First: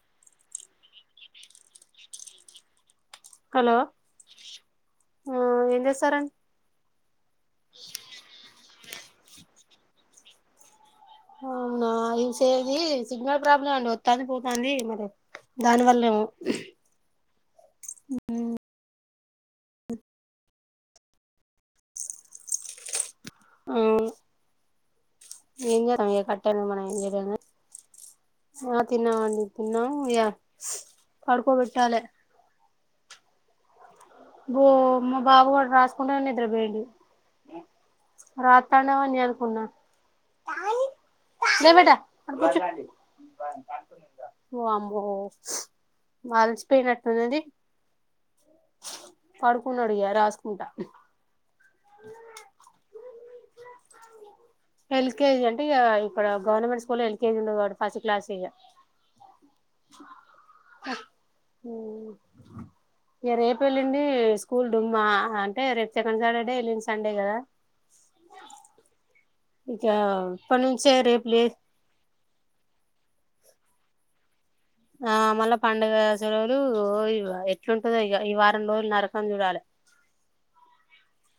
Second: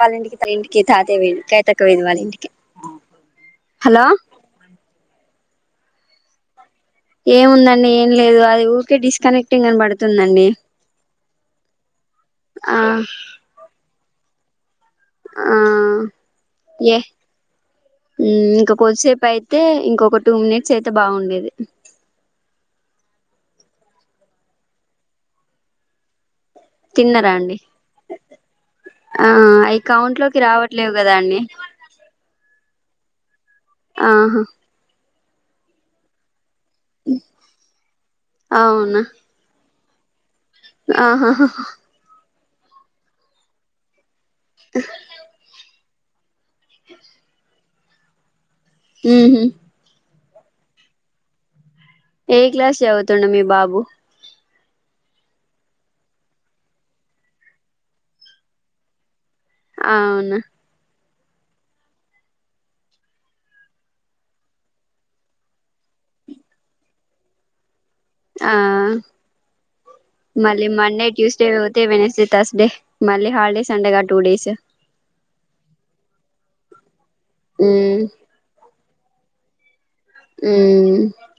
వాళ్ళ ఇంటికి తన ఇంటికి తాత వేది శ్వేతక్క వెళ్ళింది వాళ్ళ ఇంటికి హలో ఆ ఏం చేస్తారండి ఏముందండి ఏం లేదు అది ఊరికే డిస్కనెక్టింగ్ అని పడుతుందండి అవునా ఆ ఇవిసేది సిగ్నల్ ప్రాబ్లమ్ అండి వ తక్కువ గానే ఇవ్వు దానివలేమో హ్మ్మ్ ఇంక కొంత సే ప్పు అయితే ఇంకొక టూ మినిట్స్ అయితే బాగుండేది అవు ఏంజ తమట్ పెట్ట మన ఏం తిన్నరా అండి చే ఆ తిన్నామండి అవి తిన్నాము కౌంట్ లోకి రావట్లేవు కదా అండి పడుకోబెట్టాలి ఆహా అమ బాబు కూడా రాసుకుంటేన్న నిద్ర బేడి రాత్రాండవానినుకున్నా ఆహాహ అటు కూర్చో వామ్మో మలిచిపోయినట్టున్నది ఉహు పడుకున్నాడు ఇగ రాస్ ఉంటా ఏ క్లాస్ చదు తుండు మీ బాబు ఎల్కేజీ అంటే ఇగా ఇక్కడ గవర్నమెంట్ స్కూల్ ఎల్కేజీ ఉండదు ఫస్ట్ క్లాసే ఇగ అవునా మ్మ్ ఇగ రేపు ఎల్లుండి స్కూల్ డుమ్మా అంటే రేపు సెకండ్ సాటర్డే ఎల్లుండి సండే కదా ఆ ఇక ఇప్పటి మళ్ళీ నుంచే మండె రేపు లే ట్యూస్డే పోతె వెడ్నస్డే థర్స్డే మళ్ళీ హాలిడేస్ అంటగా టూ డేస్ ఆ మళ్ళ పండగ సెలవులు ఎట్లుంటదొ ఉమ్ ఇగ ఈ వారం రోజులు నర కందువలె ఉం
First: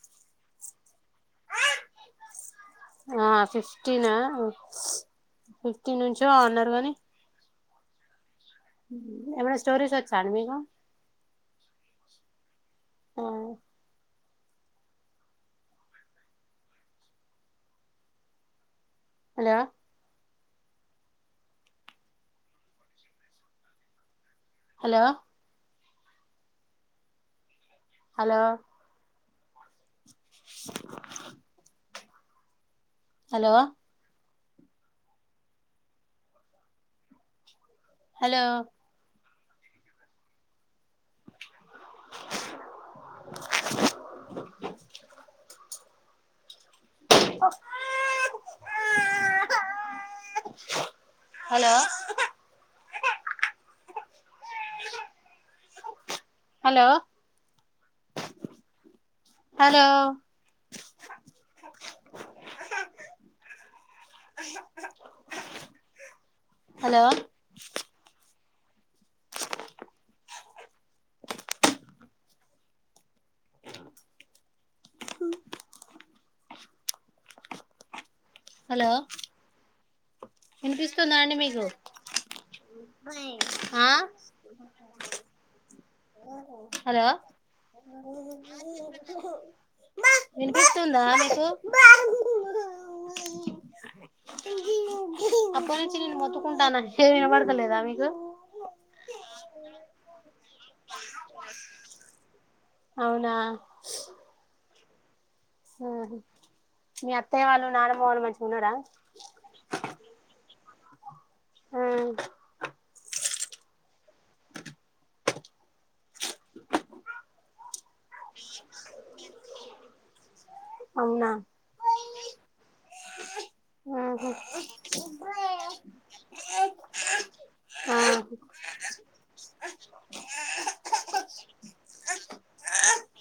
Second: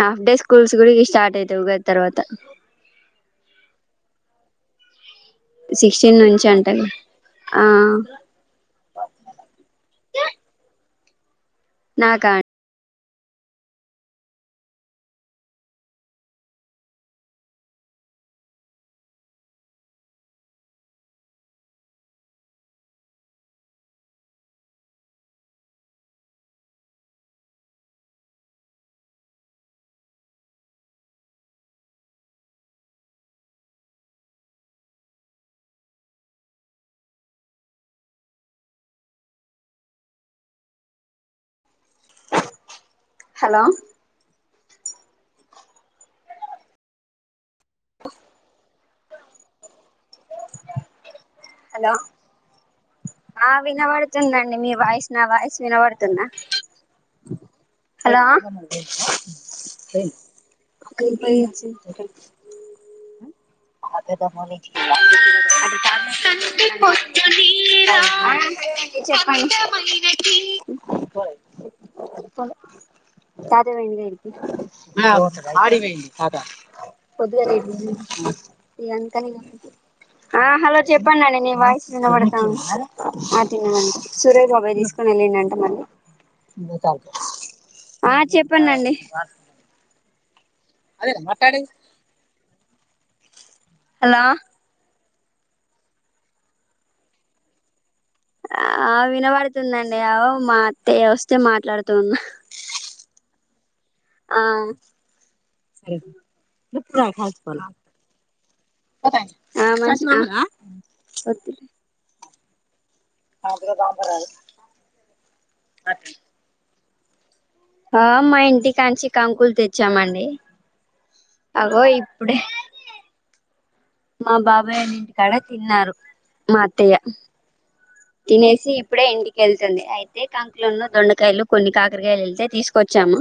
హాఫ్ డె స్కూల్స్ గుడ ఇష్ స్టార్ట్ అయిత ఉగాది తర్వాత ఫిఫ్టీనా ఆ ఫిఫ్టీన్ సిక్స్టీన్ నుంచో నుంచి అంట అన్నారు లె కాని ఆ ఏమైనా స్టోరీస్ వచ్చా అండి మీకు నాక ఆ hello hello hello hello hello hello అ హలో ఆ వినవడ్ తుందండి మీ వాయిస్ నా వాయిస్ వినవడ్ తుంద హలో హలో హలో అదేదా ముని హలో చెప్పండి తాతే పోయిండుగా ఇంటికి అగో ఆడికి పోయిండు అద పొదుగాల [unintelligible] ఇగ హలో అందుకని ఆ హలో వినిపిస్తుందా అండి చెప్పండండి నీ మీకు వాయిస్ వినబడతంది ఆ సురేష్ బాబాయ్ తీసుకొని వెళ్ళిండంట మళ్ళీ హలో ఆ చెప్పండండి వినిపిస్తుందా మీకు హలో అప్పటి నుంచి నేను మొత్తుకుంటాన చెవ్లు వినబడతలేదా మీకు ఆ వినబడుతుందండి ఆవ్ మా అత్తయ్య వస్తే మాట్లాడుతున్నా అవునా ఆ ఆహా మీ అత్తయ్య వాళ్ళు నానమ్మ వాళ్ళు మంచిగా ఉన్నారా ఆ మంచిగ ఆ [unintelligible] ఆ మా ఇంటి కాంచి కంకుల్ తెచ్చామండి అవునా అగో ఇప్పుడే ఆహా మా బాబాయోల్లింటికాడ తిన్నారు మా అత్తయ్య ఆ తినేసి ఇప్పుడే ఇంటికెల్ తంది అయితే కంకులున్ను దొండకాయలు కొన్ని కాకరకాయలు ఏల్తే తీసుకొచ్చాము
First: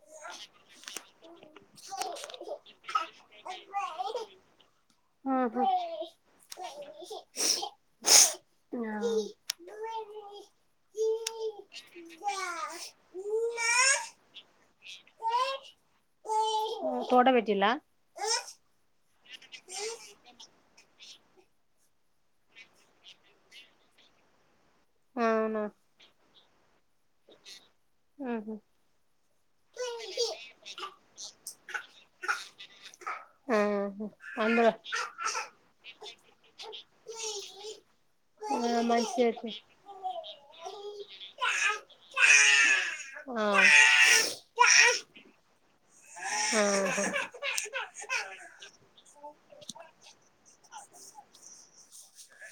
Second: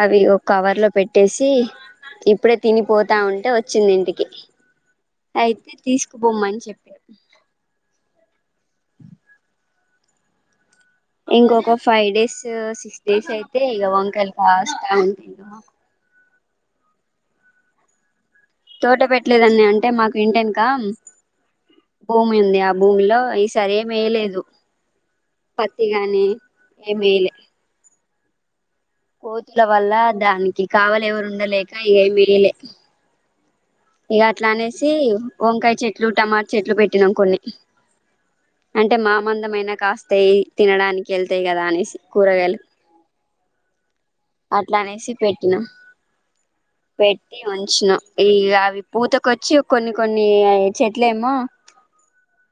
అవి ఒక కవర్ లో పెట్టేసి ఇప్పుడే తినిపోతా ఉంటే వచ్చింది ఇంటికి ఆ ఆహా అయితే తీసుకుపొమ్మని చెప్పిన ఆ ఇంకొక ఫైవ్ డేస్ సిక్స్ డేస్ అయితే ఇగ వంకాయలు కాస్ [inaudible] ఫోటో పెట్టిల్లా తోట పెట్టలేదని అని అంటే మాకు ఇంటేనుకా భూమి ఉంది ఆ భూమిలో ఈసారి ఏం ఏయలేదు అవునా పత్తిగాని ఏమెయ్యలే ఉహు కోతుల వల్ల దానికి కావాలి ఎవరు ఉండలేక ఏమేయ్యాలె ఆహా ఇగ అందులో అట్లనేసి వంకాయ చెట్ ట్లు టమాట్ చెట్లు పెట్టినాం కొన్ని ఆ అంటే మంచిదే తీ మామందంమయినా కాస్తాయి తినడానికి ఎళ్తాయి కదా అనేసి కూరగాయలు ఆ అట్లా అనేసి పెట్టినాం ఆహా పెట్టి ఉంచినా ఇగ అవి పూతకొచ్చి కొన్ని కొన్ని చెట్లేమో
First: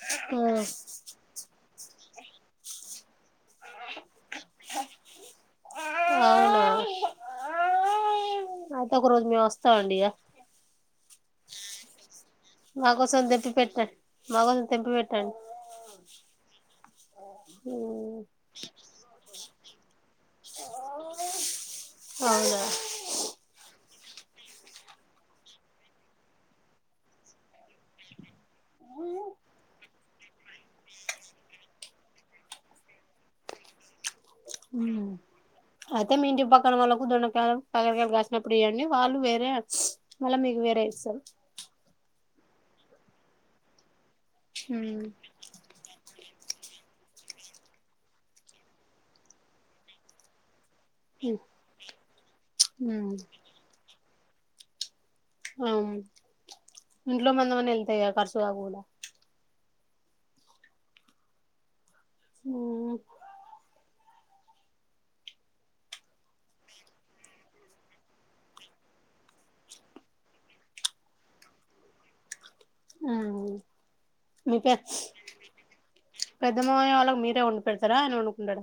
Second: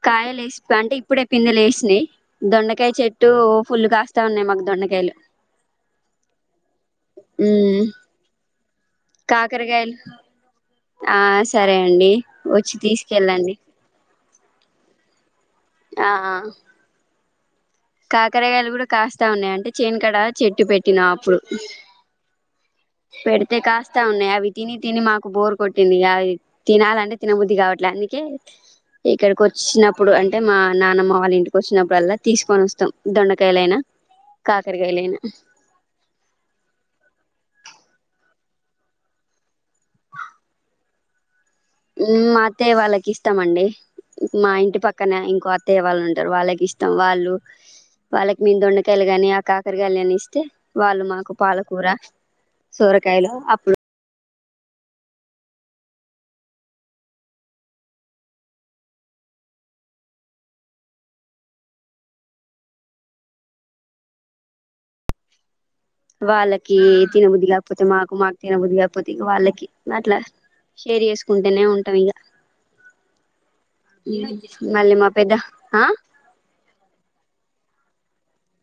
కాయలేసి అంటే ఇప్పుడే పింద లేశినయి దొండకాయ చెట్టు ఫుల్లు కాస్తా ఉన్నాయి మాకు దొండకాయలు ఆ అవునా హు అయితే మేము వస్తామండి ఇగ ఆ సరే అండి వచ్చి మాకోసం తెంపి తీసుకెళ్ళండి పెట్టన్ మాకోసం తెంపి పెట్ టన్ ఆ ఆ కాకరగాయలు కూడా కాస్తా ఉన్నాయి అంటే చేనుకాడ చెట్టు పెట్టినా అప్పుడు అవునా పెడితే కాస్తా ఉన్నాయి అవి తిని తిని మాకు బోర్ కొట్టింది ఇగ అవి తినాలంటే తినబుద్ది కావట్లే అందుకే ఇక్కడికి వచ్చినప్పుడు అన్ టే మా నానమ్మ వాళ్ళ ఇంటికొచ్చినప్పుడల్లా తీసుకొని వస్తాం దొండకాయలైనా కాకరకాయలైనా అయితే మి ఇంటి పక్కన వాళ్ళకు దొండకాయలు కాకరకాయల్ కాసినప్పుడు ఇయ్యండి వాళ్ళు వేరే మళ్ళ మీకు వేరే ఇస్ సార్ హు మాత్తయ్య వాళ్ళకి ఇస్తామండి మా ఇంటి పక్కన ఇస్తారు ఇంకో అత్తవాళ్ళు ఉంన్ వాళ్ళకి ఇష్టం వాళ్ళు వాళ్ళకి మేం దొండకాయలు గాని ఆ కాకరకాయలు అని ఇస్తే వాళ్ళు మాకు పాలకూర ఉమ్ సోరకాయలు అప్పుడు ఆ ఇంట్లో మందమన్న ఎళ్తాయిగ ఖర్చుగాకుండా ఆ వాళ్ళకి తినబుద్ధి కాకపోతే మాకు మాకు తినబుద్ధి కాకపోతే ఇగ వాళ్ళకి అట్లా షేర్ చేసుకుంటేనే ఉంటాం ఇగ ఉమ్ మీ పె మాళ్ళి మా పేద్ద ఆ పెడుతరా అయిన వండుకుంటాడా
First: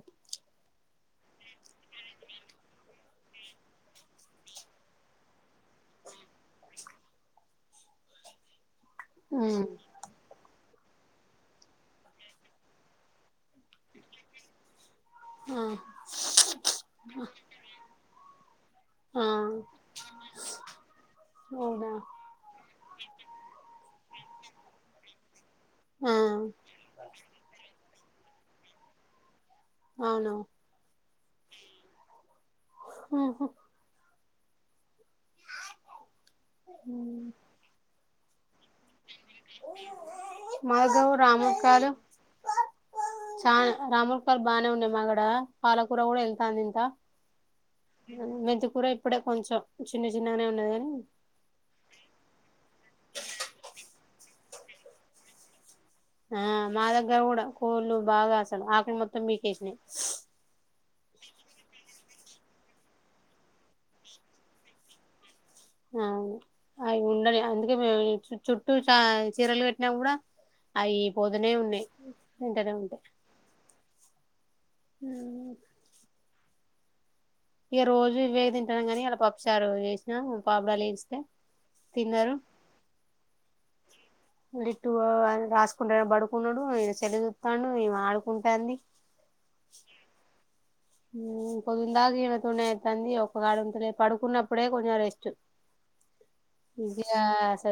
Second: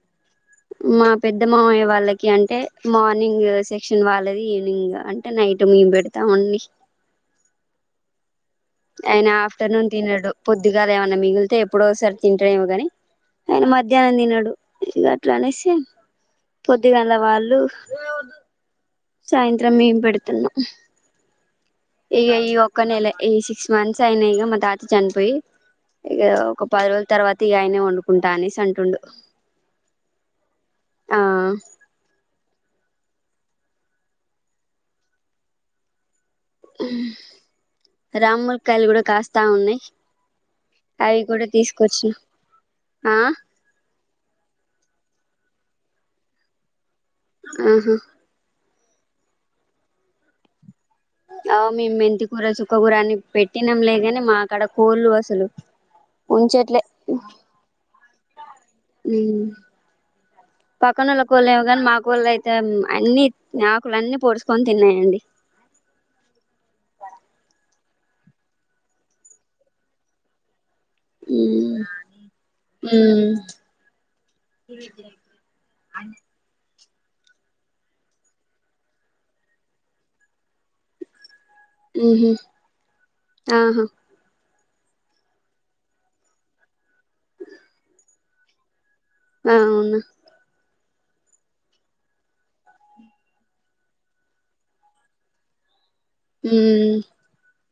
మా పెద్ద మామయ్య వాళ్ళకి అంటే మార్నింగ్ సెక్షన్ వాళ్ళది ఈవనింగ్ గ అంటే నైట్ మేము పెడతామండి అయిన ఉమ్ ఆఫ్టర్నూన్ తినడు పొద్ ద్దుగల ఏమన్నా మిగిలితే ఎప్పుడోఒసారి తింటడేమో గని ఆయిన మధ్యాహ్నం తినాడు ఇంగ అట్లా ఆ అనేసి పొద్దుగాల వాళ్ళు ఆ సాయంత్రం మేం పెడుతున్నాం అవునాా ఒక నెల ఏ సిక్స్ మంత్స్ అయినాయిక మా తాత చనిపోయి ఆ ఇక ఒక పది రోజుల తర్వాత ఇ ఆయనే వండు కుంటానే స అంటుండు అవునా ఆ హ హమ్ రామ్ముల్ కయలు కూడా కాస్ స్తా ఉన్నాయి మా దగ్గర అవి కూడా రామక్కయలు తీసుకొచ్చిన ఆ బాగానే ఉన్నాయి మాగడ పాలకూర కూడా ఎంత అంది ఇంత ఆహా మెంతి కూర ఇప్పుడే కొంచెం చిన్న చిన్నగానే ఉన్నది ఆ మేము మెంతికూర చుక్క కూూర అని పెట్టినాం లేగాని మా అక్కడ కోళ్ళు అసలు ఆ ఉంచట్లే మా దగ్గరా కూడా కోళ్ళు బాగా అక్కలు మొత్తం పికేసినాయి పక్కనుళ్ళ కోళ్ళ ఏమ కానీ మా కోళ్ళు అయితే అన్నిీ ఆకుల అన్నిీ పోడుసుుకొని తిన్నాయండి అవును అయి ఉండనే అందు చుట్టూ చ చీరలు కట్టినా కూడా అవి పోదునే ఉమ్ ఉన్నాయి వెంటనే ఉంటాయి ఇ ఉమ్. అ ఇక రోజు ఇవే తింటాను కాని అలా పప్పుచారు చేేసినా పాపుడాలు ఎంచి తే ఉమ్మ్ ఆహా లిట్టూ ఆ రాసుకుంట పడుకున్నడూ ఈనె సెల్లు యూత్తాండు ఈమె ఆడుకుంటాంది అవునా ఉమ్ పొద్దుందా ఈమె తొనే అయితంది ఒకగాడుంత పడుకున్నప్పుడే కొంచెం రెస్ట్ ఉమ్ గ్యాస్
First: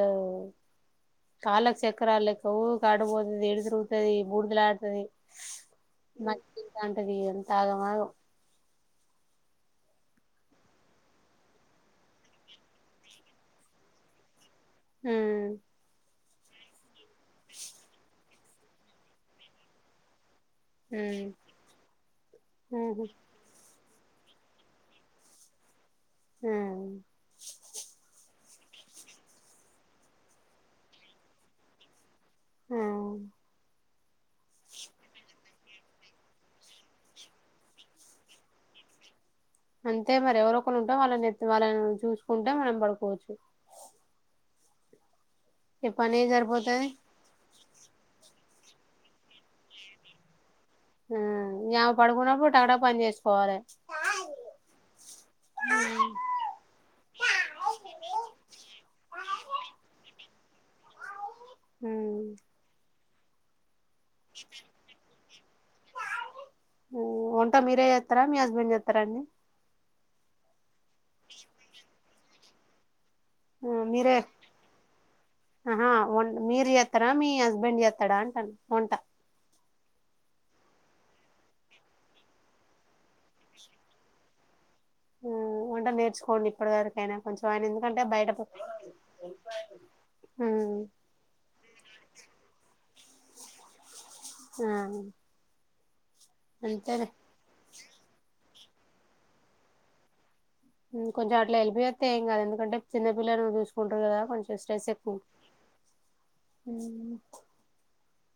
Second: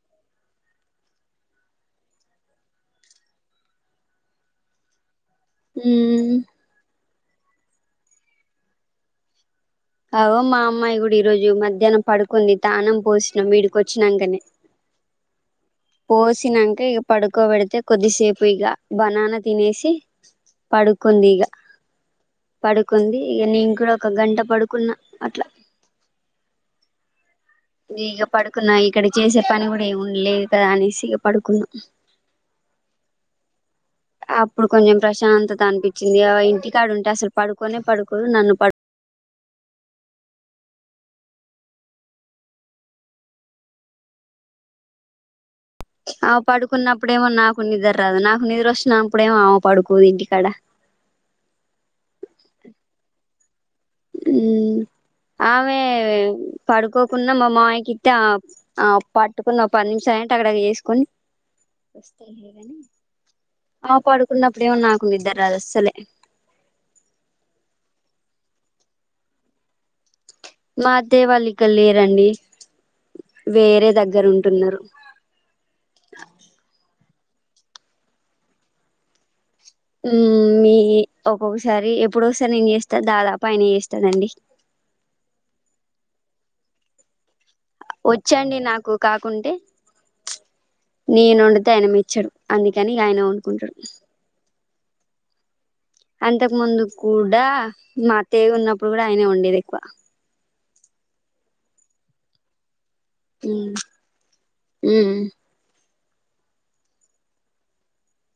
కళ్ాలకు చక్రాలు లెక్క ఊకు ఆడపోతుంది ఎడు తరుగుతుది బూడుదలాతాది ఉమ్ మంచి అది అంతా ఆగమాగం అవో మా అమ్మాయి కూడా ఈరోోజు మధ్యాహ్నం పడుకుంది తానం పోసినాం ఈడికి వచ్చినాకనే హమ్ పోసినంక ఇగ పడుకో వెడితే కొద్దిసేప్ ఇగ బనానా తినేసి పడుకుంది హ్మ్ ఇగ పడుకుంది ఆహా! ఇగ నేన్ కూడ క గంట పడుకున్న అట్ల హూ నే ఇగ పడుకున్నా ఇక్కడ చేసే పని కూడా ఏమి ఉండలేదు కదా అనేసి ఇగ పడుకున్న ఆ అప్పుడు కొంచెం ప్రశాంతత అనిపించింది ఇగా ఇంటికాడుంట అసలు పడుకోనే పడుకోదు నన్ను పడు అంతే మరి ఎవరొ ఒకలుంటే వాళ్ళనెత్తు వాళ్ళని చూసుకుంటే మనం పడుకోవొచ్చు ఈ పనే అవ్ సరిపోతది. పడుకున్నప్పుడేమన్నా నిదర్రాదు నాకు నిదరోస్తునప్పుడేమో ఆమె పడుకోదు ఇంటికాడ ఆ యామె పడుకున్నప్పుడు, టకటక పని చేసుకోవాలె ఊ ఆమే పడుకోకున్నా మా మావయకి త్తె ఆ పట్టుకున్న పది నిమిషాలైన టకటక చేసుకుని హ్మ్. వస్తయిలే గని ఆమె పడుకున్నప్పుడేమో నాకు నిద్దు అస్సలే వంట మీరే చెత్తారా మీ హస్బెండ్ చెత్తారా అండి మా అత్తయ్య వాళ్ళిఇక్కల్లేరండి ఆ మీరే అహా ఒన్ మీరు చే స్తరా మీ హస్బెండ్ చేత్తడా అంటన ఒంట హ్మ్ మీ ఒక్కొక్కసారి ఎప్పుడో ఒకసారి నేను చేస్తా దాదాపు ఆయన చేస్తడండి. ఊ వంట నేర్చుకోండి ఇప్పడి వరకైనా కొంచెం ఆయన ఎందుకంటే బయట వచ్చండి నాకు కాకుంటె హ్మ్. నేనొండితే ఆయన మెచ్చడు అందుకని ఇగ ఆయనే వండుకుంటడు. ఆ అంతకు ముందు అంతేలే. కూడా మా త్తయ్య ఉన్నప్పుడు కూడా ఆయనే వండేది ఎక్కువ కొంచెం అట్ల హెల్ప్ చేత్తె ఏంకాదు ఎందుకంటే చిన్నపిల్ల నువ్వు మ్మ్ చూసుకుంటవ్ కదా కొంచెం స్ట్రెస్ ఎక్కువ మ్మ్ [unintelligible]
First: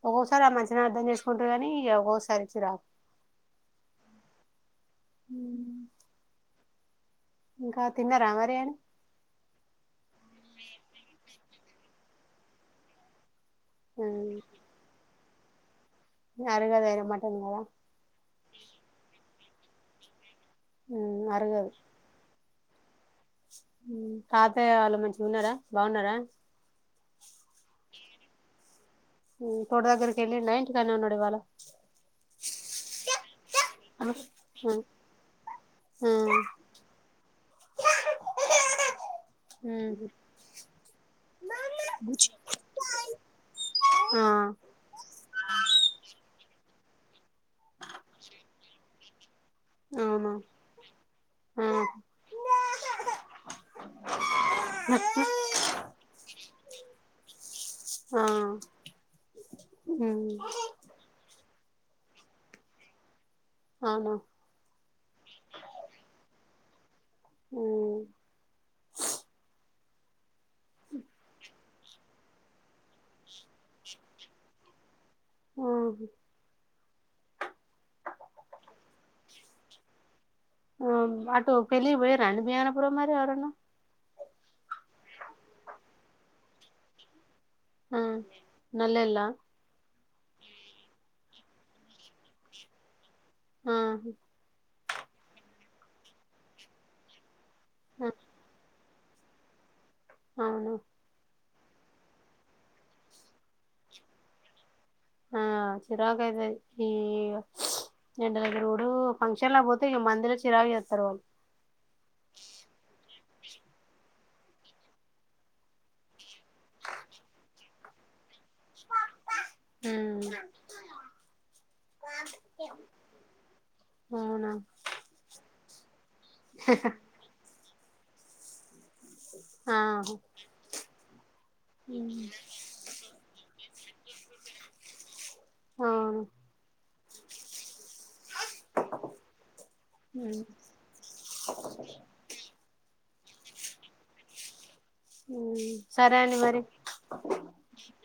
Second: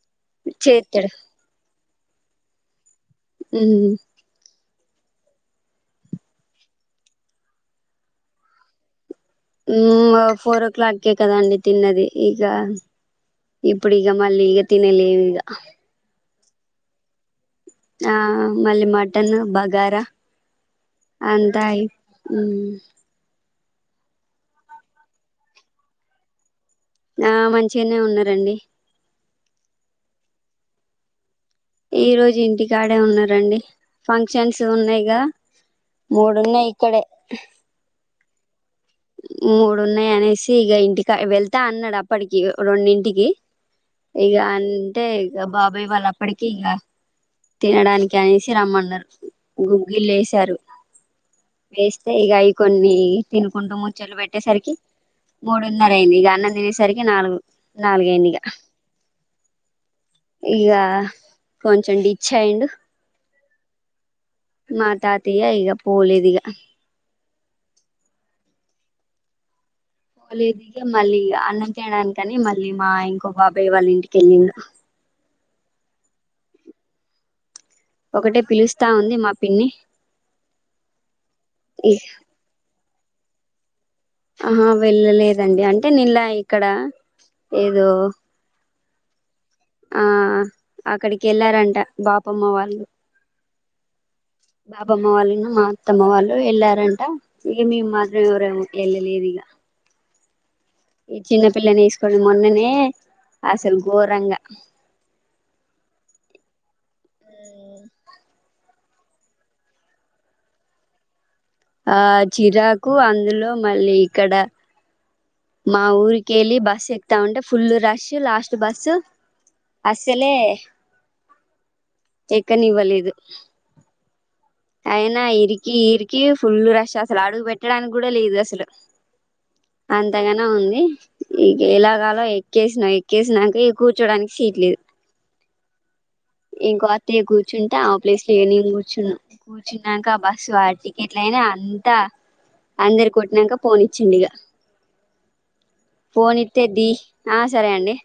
ఒకొక్కసారి ఆ మంచిగనే అర్థం చేత్తడు చేసుకుంటడు కనీ ఇగ ఓసారి చిరాకు హ్మ్ హ్మ్ ఇంకా తిన్నారా మరి ఆయన హ్మ్ ఫోరో క్లాక్ కే కదా అండి తిన్నది ఇగ ఇప్పుడిగ ఉమ్, మళ్ళీ ఇగ తినేలేదిగ అరగదు అయిన మటన్ కదా ఆ మళ్ళీ మటన్, బగారా ఉమ్, అంత అయి ఉహ్ హ్మ్ తాతయ్య వాళ్ళు మంచిగున్నరా బాగున్నరా ఆ మంచిగనే ఉన్నారండి. హ్మ్ తోట దగ్గరికి వెళ్ళిండా ఇంటికానే ఉన్నాడ ఇవ్వాళ ఈ రోజు ఇంటికాడే ఉన్నారండి ఫంక్షన్స్ ఉమ్, ఉన్నాయిగా ఉమ్, మూడు ఉన్నాయి ఇక్కడే మూడు ఉమ్. ఉన్నాయి అనేసి ఇగ ఇంటికి వెళ్తా అన్నాడు అప్పటికి రెండింటికి ఆ ఇగ అంటే ఇగ బాబాయ్ వాళ్ళు అప్పటికి టికి ఇగా తినడానికి అనేసి రమ్మన్నరు గుగ్గిలు అవునా వేసారు ఆ వేస్తే ఇగ అయి కొన్ని తిను ఇన ముచ్చట్లు పెట్టేసరికి మూడున్నర అయింది, ఇగా అన్నం తినేసరికి నాలుగు ఆ నాలుగయింది ఇగా ఇగా కొంచం డీచ్అయ్యిండు అవునా మా తాతయ్య ఇగ పోలేదిగా ఆ లేదిగా మళ్ళీ అనం తడానికని మళ్ళీ మా ఇంకో బాబాయ్ వాళ్ళ ఇంటికెళ్ళిండు ఆహ్ ఒకటే పిలుస్తా ఉంది మా పిన్ని ఆ అటు పెళ్ళకి పోయరా అండీ మీ ఆయనా ప్రో మరి ఎవరన్నా ఆహా వెళ్ళలేదండి అంటే నిలా ఇక్కడ ఏదో నల్లెల్ల ఆ అక్కడికి వెళ్ళారంట బాపమ్మ వాళ్ళు ఆహ్ బాబమ్మ వాళ్ళును మా అత్తమ్మ వాళ్ళు వెళ్ళారంట ఏమి ఇమ్ ఆ మాదిరి ఇవరే ఎమో వెళ్ళ లేదిగా అవును ఈ చిన్న పిల్లని వేసుకొని మొన్ననే అసలు ఘోరంగా ఆ చిరాకు అయితది ఈ ఎండా తిరుగుడు ఫంక్షన్లా పోతే మందిలో చిరాకు చేస్తారు వాళ్ళు ఆ చిరాకు అందులో మళ్ళీ ఇక్కడ మా ఊరికి వెళ్ళి బస్సు ఎక్తా ఉంటే ఫుల్ రష్ లాస్ట్ బస్సు ఉమ్, అసలే ఎక్క నివలేదు అవునా అయినా ఇరి కీర్ కీర్ ఫుల్ రష్ అసలు అడుగు పెట్ట పెట్టడానికి కూడా లేదు అసలు ఆహా అంతగానే ఉంది ఇక ఎలాగాలో ఎక్కేసినా ఎక్కేసినంక కూర్చోవడానికి సీటు లేదు అవును ఇంకో అత్తయ్య కూర్చుంటా ప్లేస్లు నే కూర్చున్నా కూర్చున్నాక ఉమ్, బస్సు ఆ టికెట్ల అయినా అంతా అందరి కోట నంక ఫోన్ ఇచ్చిండు ఇంక ఉమ్. సరే అండి ఫోను మరి ఇత్తే ది ఆ సరే అండి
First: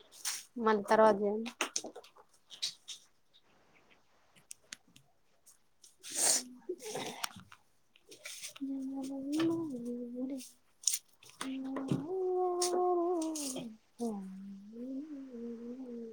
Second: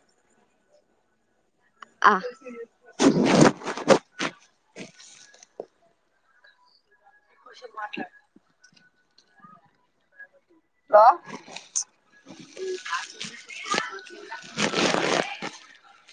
మళ్ళ తర్వాత చేయి ఆ కూర్చో మాట్లాడదాం [unintelligible] కా చేయండి